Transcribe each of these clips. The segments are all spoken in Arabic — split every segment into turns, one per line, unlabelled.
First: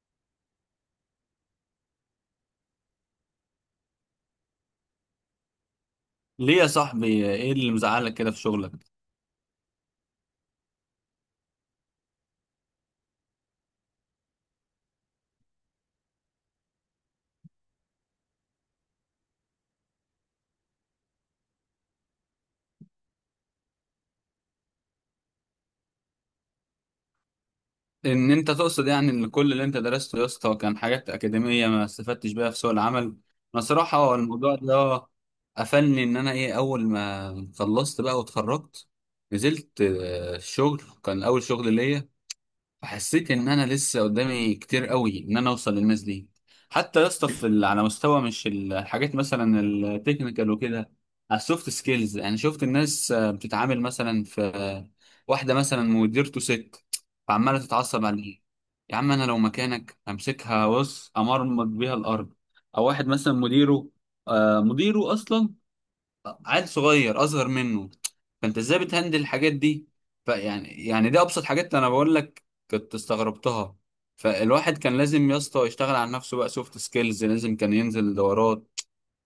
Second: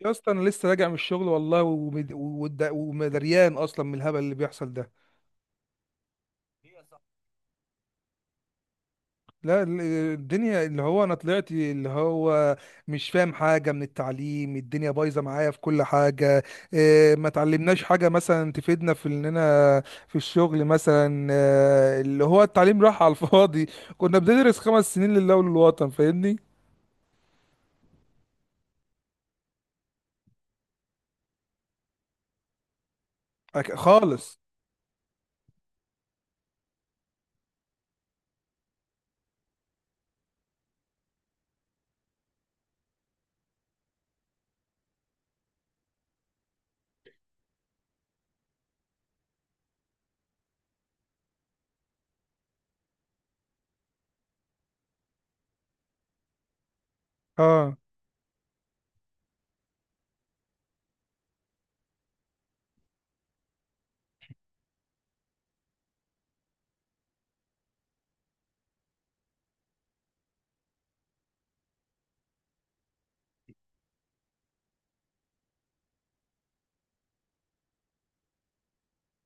يا اسطى، انا لسه راجع من الشغل والله، ومد- ومد- ومدريان اصلا من الهبل اللي بيحصل ده.
ليه يا صاحبي، ايه اللي مزعلك كده في شغلك؟
لا ال- الدنيا اللي هو انا طلعت، اللي هو مش فاهم حاجه من التعليم، الدنيا بايظه معايا في كل حاجه. إيه، ما تعلمناش حاجه مثلا تفيدنا في اننا في الشغل مثلا، اللي هو التعليم راح على الفاضي. كنا بندرس 5 سنين لله وللوطن، فاهمني؟
ان انت تقصد يعني ان كل اللي انت درسته يا اسطى كان حاجات اكاديميه ما استفدتش بيها في سوق العمل. انا صراحه هو
خالص.
الموضوع ده قفلني. ان انا ايه، اول ما خلصت بقى واتخرجت نزلت الشغل، كان اول شغل ليا. حسيت ان انا لسه قدامي كتير قوي ان انا اوصل للناس دي. حتى يا اسطى على مستوى، مش الحاجات مثلا التكنيكال وكده، على السوفت سكيلز. يعني شفت الناس بتتعامل مثلا في آه، واحده مثلا مديرته ست، فعماله
اه،
تتعصب عليه. يا عم انا لو مكانك امسكها، بص، امرمط بيها الارض. او واحد مثلا مديره، مديره اصلا عيل صغير اصغر منه، فانت ازاي بتهندل الحاجات دي؟ فيعني دي ابسط حاجات انا بقول لك، كنت استغربتها. فالواحد كان لازم يا اسطى يشتغل على نفسه بقى، سوفت سكيلز لازم كان ينزل دورات.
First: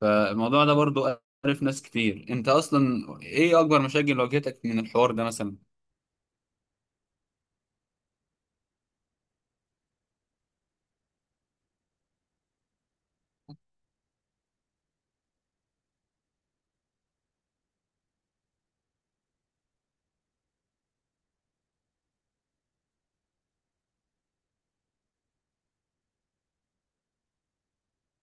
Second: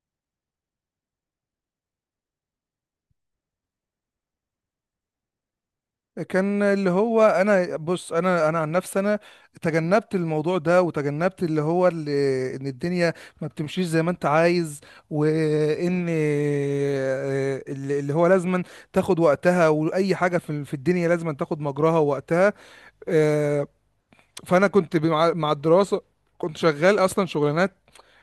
فالموضوع ده برضو عرف ناس كتير. انت اصلا ايه اكبر مشاكل واجهتك من الحوار ده مثلا؟
كان اللي هو انا بص، انا عن نفسي انا تجنبت الموضوع ده، وتجنبت اللي هو اللي ان الدنيا ما بتمشيش زي ما انت عايز، وان اللي هو لازما تاخد وقتها، واي حاجه في الدنيا لازما تاخد مجراها ووقتها. آه، فانا كنت مع الدراسه كنت شغال اصلا شغلانات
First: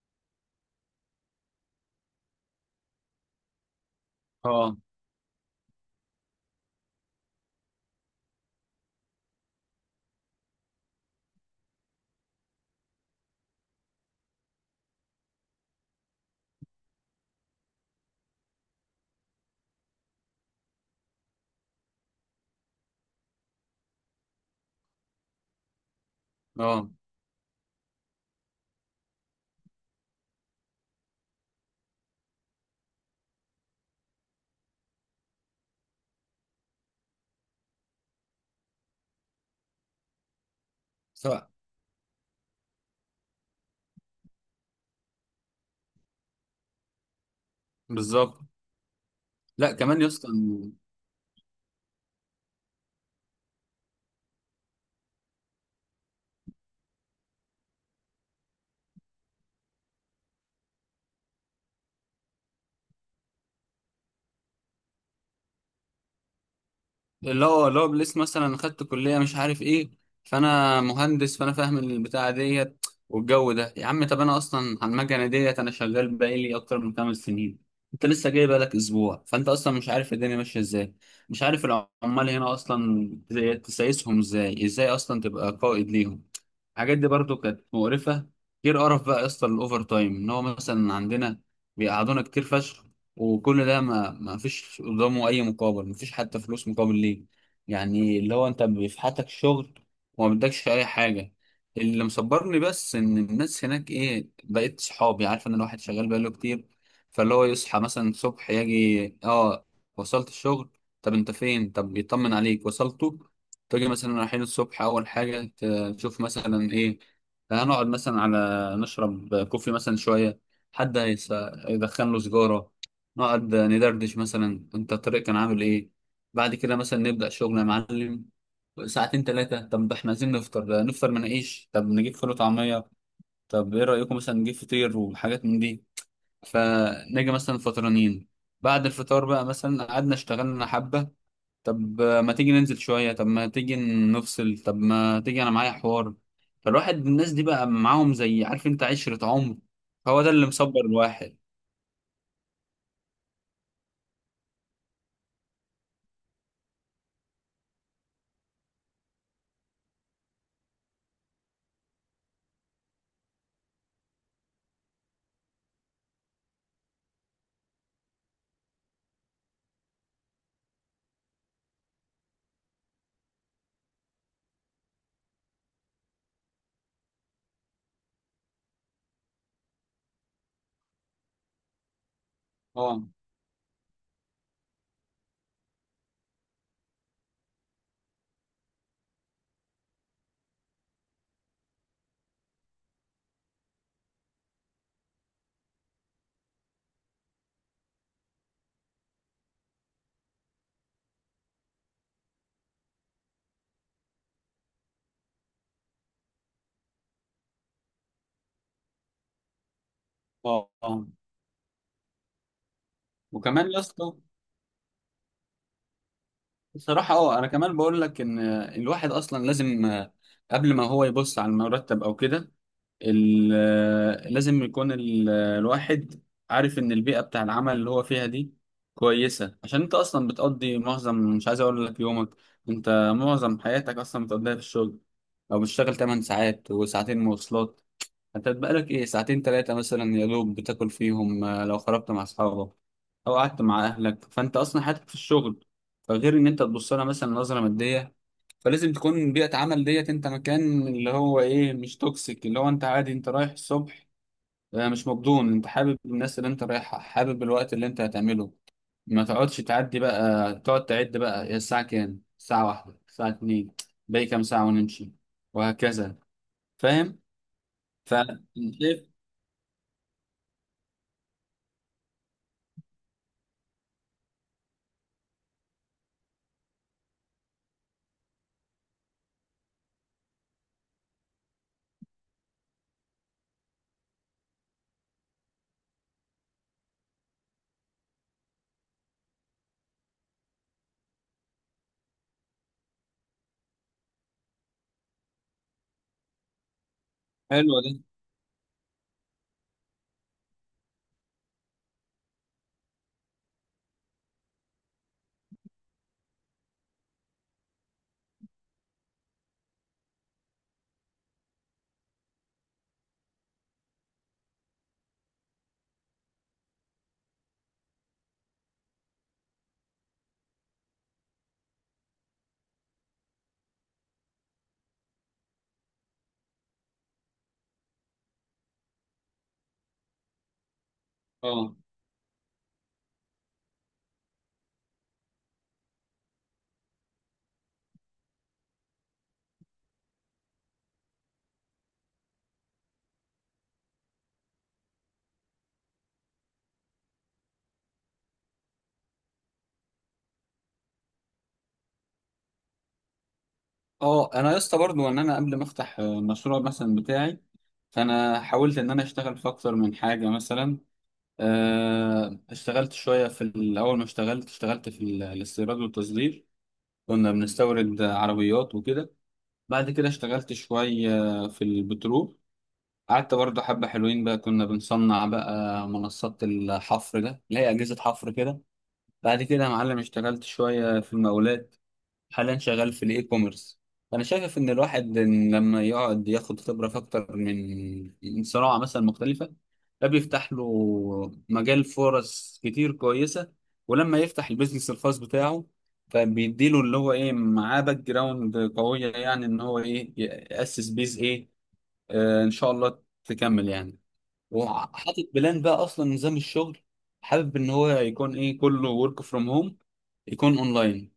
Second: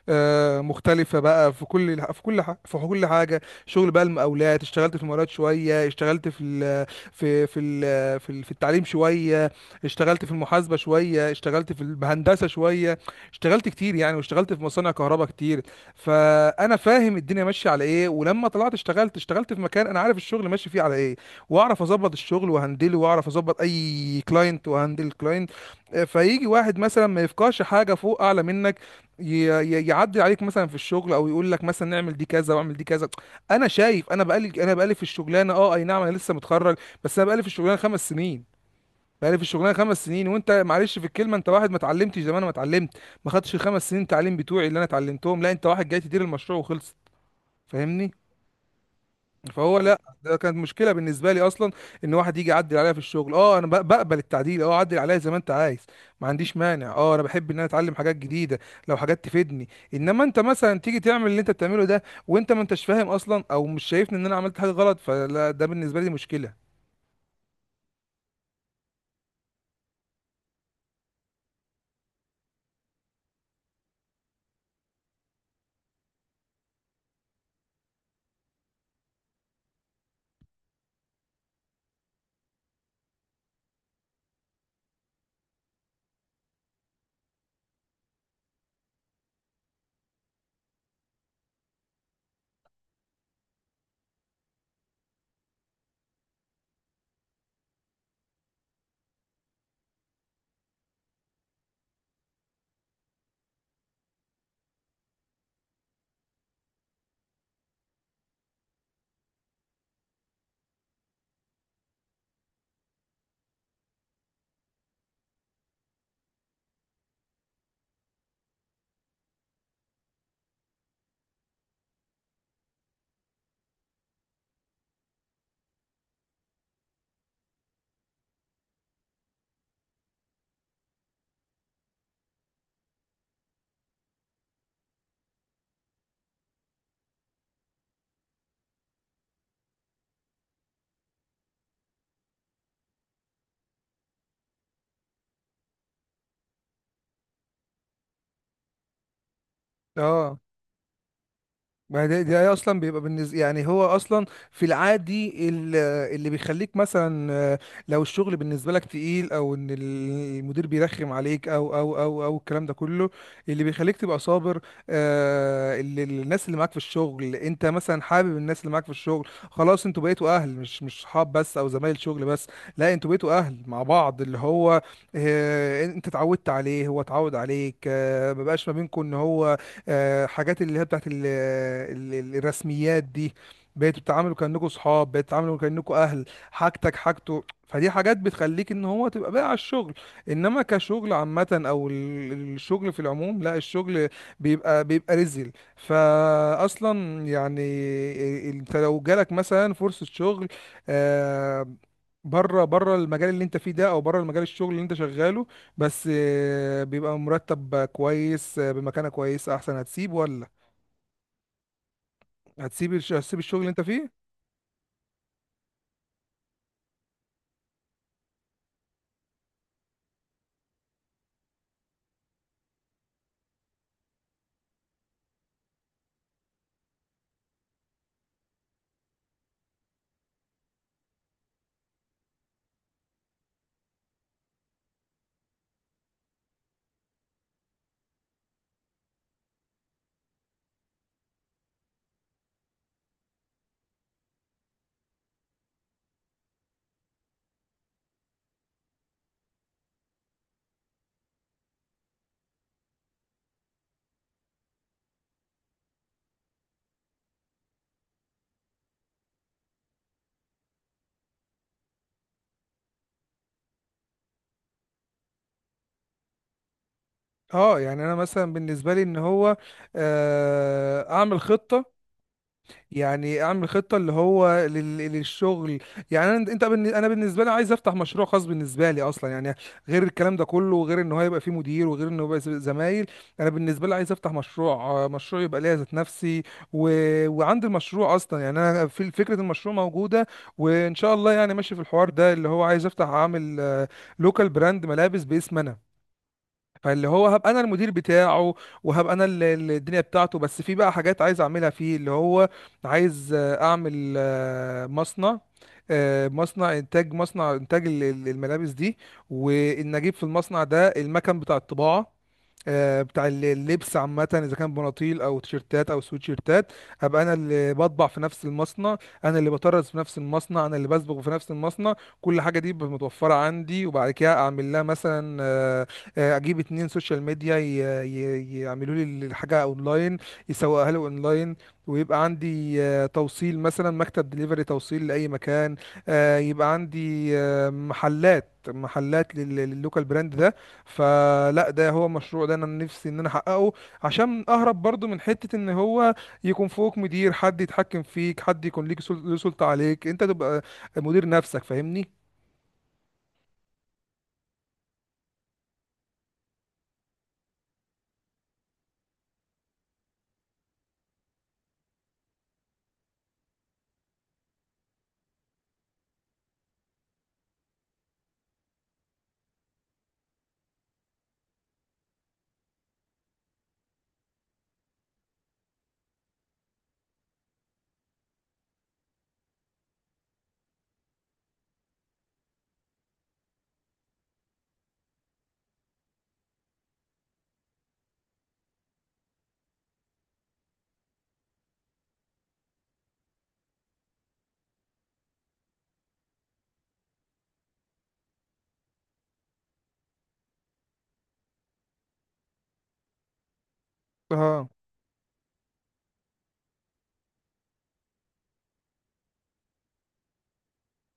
مختلفة بقى، في كل حاجة شغل، بقى المقاولات،
اه،
اشتغلت في المقاولات شوية، اشتغلت في في التعليم شوية، اشتغلت في المحاسبة شوية، اشتغلت في الهندسة شوية، اشتغلت كتير يعني، واشتغلت في مصانع كهرباء كتير. فأنا فاهم الدنيا ماشية على ايه، ولما طلعت اشتغلت في مكان أنا عارف الشغل ماشي فيه على ايه، واعرف اظبط الشغل وهندله، واعرف اظبط اي كلاينت وهندل كلاينت. فيجي واحد
اه،
مثلا ما يفقهش حاجة فوق أعلى منك، يعدي عليك مثلا في الشغل، او يقول لك مثلا نعمل دي كذا، واعمل دي كذا. انا شايف انا بقالي، انا بقالي في الشغلانه، اه اي نعم انا لسه متخرج، بس انا بقالي في الشغلانه 5 سنين. بقالي في الشغلانه خمس سنين، وانت معلش في الكلمه، انت
سواء،
واحد ما اتعلمتش زي ما انا ما اتعلمت، ما خدتش ال5 سنين تعليم بتوعي اللي انا اتعلمتهم. لا انت واحد جاي تدير المشروع وخلصت، فاهمني؟
بالظبط. لا
فهو لا،
كمان يا اسطى،
ده كانت مشكله بالنسبه لي اصلا. ان واحد يجي يعدل عليا في الشغل، اه انا بقبل التعديل، اه عدل عليا زي ما انت عايز، ما عنديش مانع، اه انا بحب ان انا اتعلم حاجات جديده لو حاجات تفيدني. انما انت مثلا تيجي تعمل اللي انت بتعمله ده، وانت ما انتش فاهم اصلا، او مش شايفني ان انا عملت حاجه غلط، فلا ده بالنسبه لي مشكله.
اللي هو لسه مثلا خدت كلية مش عارف ايه، فانا مهندس، فانا فاهم البتاعة ديت والجو ده. يا عم طب انا اصلا على المكنة ديت انا شغال بقالي اكتر من 5 سنين، انت لسه جاي بقالك اسبوع، فانت اصلا مش عارف الدنيا ماشية ازاي، مش عارف العمال هنا اصلا تسايسهم ازاي، ازاي اصلا تبقى قائد ليهم. الحاجات دي برضو كانت مقرفة. غير قرف بقى يا اسطى الاوفر تايم، ان هو مثلا عندنا بيقعدونا كتير فشخ، وكل ده ما فيش قدامه اي مقابل، ما فيش حتى فلوس مقابل ليه. يعني اللي هو انت بيفحتك شغل وما بدكش اي حاجه. اللي مصبرني بس ان الناس هناك ايه، بقيت صحابي، عارف ان الواحد شغال بقاله كتير. فاللي هو يصحى مثلا الصبح يجي، اه وصلت الشغل؟ طب انت فين؟ طب يطمن عليك وصلته. تيجي مثلا رايحين الصبح، اول حاجه تشوف مثلا ايه، هنقعد مثلا على نشرب كوفي مثلا شويه، حد هيس- يدخن له سيجاره، نقعد ندردش مثلا انت الطريق كان عامل ايه. بعد كده مثلا نبدأ شغل يا معلم ساعتين ثلاثة. طب احنا عايزين نفطر، نفطر مناقيش، طب نجيب فول وطعمية، طب ايه رأيكم مثلا نجيب فطير وحاجات من دي؟ فنيجي مثلا فطرانين. بعد الفطار بقى مثلا قعدنا اشتغلنا حبة. طب ما تيجي ننزل شوية، طب ما تيجي نفصل، طب ما تيجي انا معايا حوار. فالواحد الناس دي بقى معاهم زي، عارف انت، عشرة عمر. هو ده
اه،
اللي مصبر الواحد.
ما ده, ده اصلا بيبقى بالنسبه يعني، هو اصلا في العادي، اللي بيخليك مثلا، لو الشغل بالنسبه لك تقيل، او ان المدير بيرخم عليك، او الكلام ده كله، اللي بيخليك تبقى صابر، الناس اللي معاك في الشغل. انت مثلا حابب الناس اللي معاك في الشغل، خلاص انتوا بقيتوا اهل، مش صحاب بس، او زمايل شغل بس. لا انتوا بقيتوا اهل مع بعض، اللي هو انت اتعودت عليه، هو اتعود عليك، ما بقاش ما بينكم ان هو حاجات اللي هي بتاعت
اه،
الرسميات دي. بقيتوا بتتعاملوا كأنكم صحاب، بقيتوا بتتعاملوا كأنكم أهل، حاجتك حاجته، فدي حاجات بتخليك ان هو تبقى بقى على الشغل. انما كشغل عامة، او الشغل في العموم، لا الشغل بيبقى رزل فاصلا يعني. انت لو جالك مثلا فرصة شغل، آه، بره المجال اللي انت فيه ده، او بره المجال الشغل اللي انت شغاله، بس بيبقى مرتب كويس، بمكانة كويسة احسن، هتسيب ولا
اه، اه.
هتسيب هتسيب الشغل اللي
وكمان يا
انت فيه؟
اسطى بصراحة، اه انا كمان بقول لك ان الواحد اصلا لازم، قبل ما هو يبص على المرتب او كده، لازم يكون الواحد عارف ان البيئة بتاع العمل اللي هو فيها دي كويسة. عشان انت اصلا بتقضي معظم، مش عايز اقول لك يومك، انت معظم حياتك اصلا بتقضيها في الشغل، او بتشتغل 8 ساعات وساعتين مواصلات، انت بقالك ايه ساعتين تلاتة مثلا يا دوب بتاكل فيهم. لو خرجت مع اصحابك او قعدت مع اهلك، فانت اصلا حياتك في الشغل. فغير ان انت تبص لها مثلا نظرة مادية، فلازم تكون بيئة عمل ديت انت مكان اللي هو ايه، مش توكسيك، اللي هو انت عادي انت رايح الصبح مش مبدون، انت حابب الناس اللي انت رايحها، حابب الوقت اللي انت هتعمله، ما تقعدش تعدي بقى، تقعد تعد بقى هي الساعة كام، الساعة واحدة، الساعة اتنين، باقي كام ساعة ونمشي، وهكذا. فاهم؟
اه يعني
ف
انا مثلا بالنسبة لي
شايف؟
ان هو اعمل خطة، يعني اعمل خطه اللي هو للشغل. يعني انا انت انا بالنسبه لي عايز افتح مشروع خاص بالنسبه لي اصلا يعني، غير الكلام ده كله، وغير ان هو يبقى فيه مدير، وغير انه يبقى زمايل. انا بالنسبه لي عايز افتح مشروع، مشروع يبقى ليا ذات نفسي و... وعندي المشروع اصلا يعني، انا في فكره المشروع موجوده، وان شاء الله يعني ماشي في الحوار ده، اللي هو عايز افتح اعمل لوكال براند ملابس باسم انا. فاللي هو هبقى انا
حلو.
المدير بتاعه، وهبقى انا الدنيا بتاعته. بس في بقى حاجات عايز اعملها فيه، اللي هو عايز اعمل مصنع، مصنع انتاج، مصنع انتاج الملابس دي. وان اجيب في المصنع ده المكن بتاع الطباعة، بتاع اللبس عامة، إذا كان بناطيل أو تيشيرتات أو سويتشيرتات، أبقى أنا اللي بطبع في نفس المصنع، أنا اللي بطرز في نفس المصنع، أنا اللي بسبغ في نفس المصنع. كل حاجة دي بتبقى متوفرة عندي. وبعد كده أعمل لها مثلا، اجيب 2 سوشيال ميديا يعملوا لي الحاجه اونلاين، يسوقها لي اونلاين،
اه
ويبقى عندي توصيل مثلا، مكتب دليفري توصيل لاي مكان، يبقى عندي محلات، محلات لللوكال براند ده. فلا ده هو مشروع ده انا نفسي ان انا احققه، عشان اهرب برضو من حتة ان هو يكون فوق مدير، حد يتحكم فيك، حد يكون ليك له سلطة عليك، انت تبقى مدير نفسك، فاهمني؟
اه. انا يا اسطى برضه، ان انا قبل ما افتح المشروع مثلا بتاعي، فانا حاولت ان انا اشتغل في اكتر من حاجه مثلا. اشتغلت شويه في الاول، ما اشتغلت اشتغلت في الاستيراد والتصدير، كنا بنستورد عربيات وكده. بعد كده اشتغلت شويه في البترول، قعدت برضه حبه حلوين بقى، كنا بنصنع بقى منصات الحفر، ده اللي هي اجهزه حفر كده. بعد كده يا معلم اشتغلت شويه في المقاولات. حاليا شغال في الاي كوميرس. انا شايف ان الواحد، إن لما يقعد ياخد خبره في اكتر من صناعه مثلا مختلفه، ده بيفتح له مجال فرص كتير كويسه، ولما يفتح البيزنس الخاص بتاعه، فبيديله اللي هو ايه، معاه باك جراوند قويه يعني، ان هو ايه، ياسس بيز ايه. آه ان شاء الله تكمل يعني،
اه
وحاطط بلان بقى اصلا نظام الشغل. حابب ان هو يكون ايه، كله ورك فروم هوم، يكون اونلاين،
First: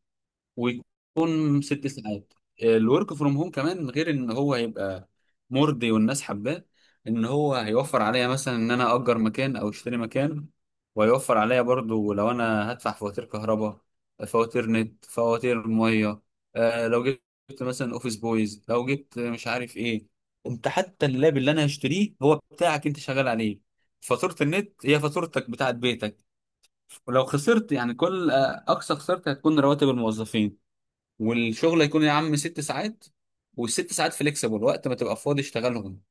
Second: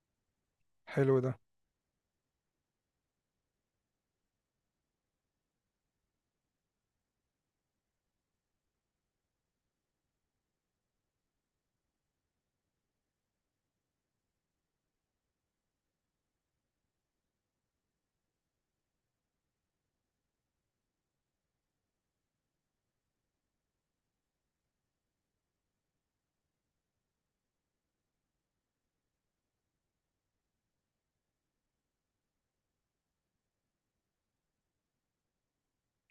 حلو ده.
ويكون 6 ساعات. الورك فروم هوم كمان، غير ان هو هيبقى مرضي والناس حباه، ان هو هيوفر عليا مثلا ان انا اجر مكان او اشتري مكان، وهيوفر عليا برضو لو انا هدفع فواتير كهرباء، فواتير نت، فواتير ميه. آه لو جبت مثلا اوفيس بويز، لو جبت مش عارف ايه. انت حتى اللاب اللي انا هشتريه هو بتاعك، انت شغال عليه، فاتورة النت هي فاتورتك بتاعت بيتك. ولو خسرت يعني كل، اقصى خسارتي هتكون رواتب الموظفين. والشغل هيكون يا عم 6 ساعات، والست ساعات فليكسبل، وقت ما تبقى فاضي اشتغلهم.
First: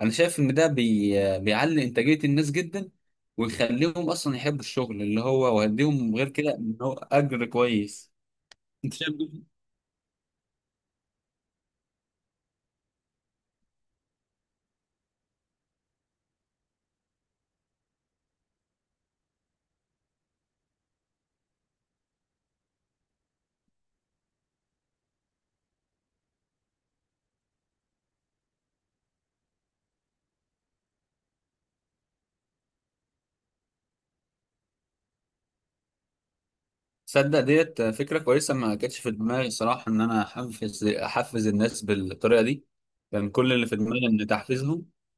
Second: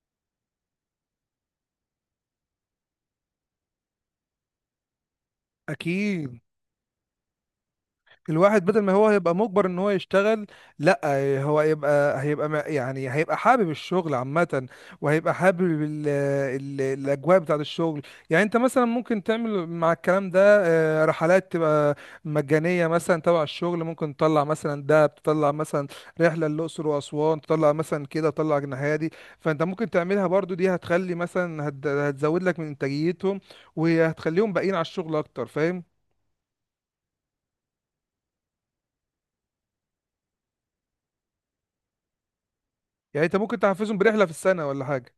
انا شايف ان ده بيعلي انتاجية الناس جدا، ويخليهم اصلا يحبوا الشغل اللي هو، ويديهم غير
اكيد
كده ان هو اجر كويس.
الواحد بدل ما
انت
هو
شايف
هيبقى
ده؟
مجبر ان هو يشتغل، لا هو هيبقى، يعني هيبقى حابب الشغل عامة، وهيبقى حابب ال ال الاجواء بتاعة الشغل. يعني انت مثلا ممكن تعمل مع الكلام ده رحلات تبقى مجانية مثلا تبع الشغل، ممكن تطلع مثلا دهب، تطلع مثلا رحلة للأقصر وأسوان، تطلع مثلا كده تطلع الناحية دي. فانت ممكن تعملها برضو، دي هتخلي مثلا، هتزود لك من انتاجيتهم، وهتخليهم باقيين على الشغل اكتر، فاهم؟
تصدق ديت فكرة كويسة، ما كانتش في دماغي صراحة ان انا احفز الناس بالطريقة دي.
يعني
كان
انت
كل
ممكن
اللي في
تحفزهم
دماغي
برحلة
ان
في السنة ولا
تحفيزهم،
حاجة.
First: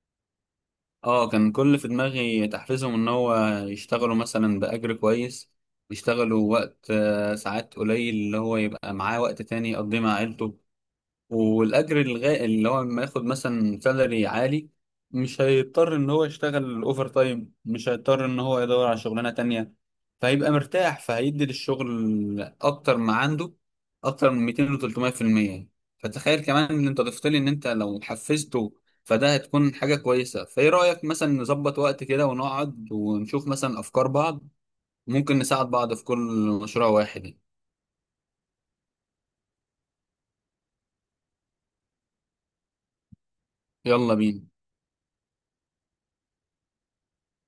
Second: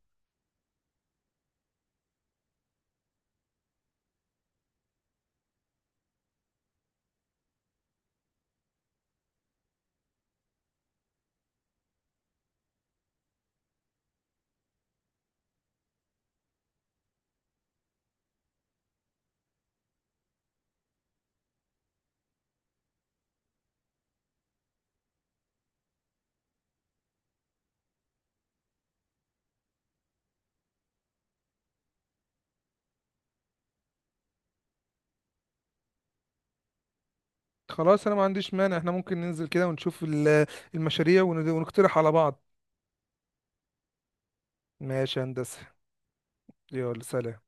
اه كان كل اللي في دماغي تحفيزهم ان هو يشتغلوا مثلا بأجر كويس، يشتغلوا وقت ساعات قليل، اللي هو يبقى معاه وقت تاني يقضيه مع عيلته. اللي هو لما ياخد مثلا سالري عالي، مش هيضطر ان هو يشتغل اوفر تايم، مش هيضطر ان هو يدور على شغلانه تانية، فهيبقى مرتاح، فهيدي للشغل اكتر ما عنده اكتر من 200 و 300% يعني. فتخيل كمان ان انت ضفت لي ان انت لو حفزته، فده هتكون حاجه كويسه. فايه رايك مثلا نظبط وقت كده ونقعد ونشوف مثلا افكار بعض، ممكن نساعد بعض في كل مشروع واحد.
خلاص انا ما عنديش مانع، احنا ممكن ننزل كده ونشوف المشاريع ونقترح على بعض.
يلا بينا.
ماشي يا هندسة، يلا سلام.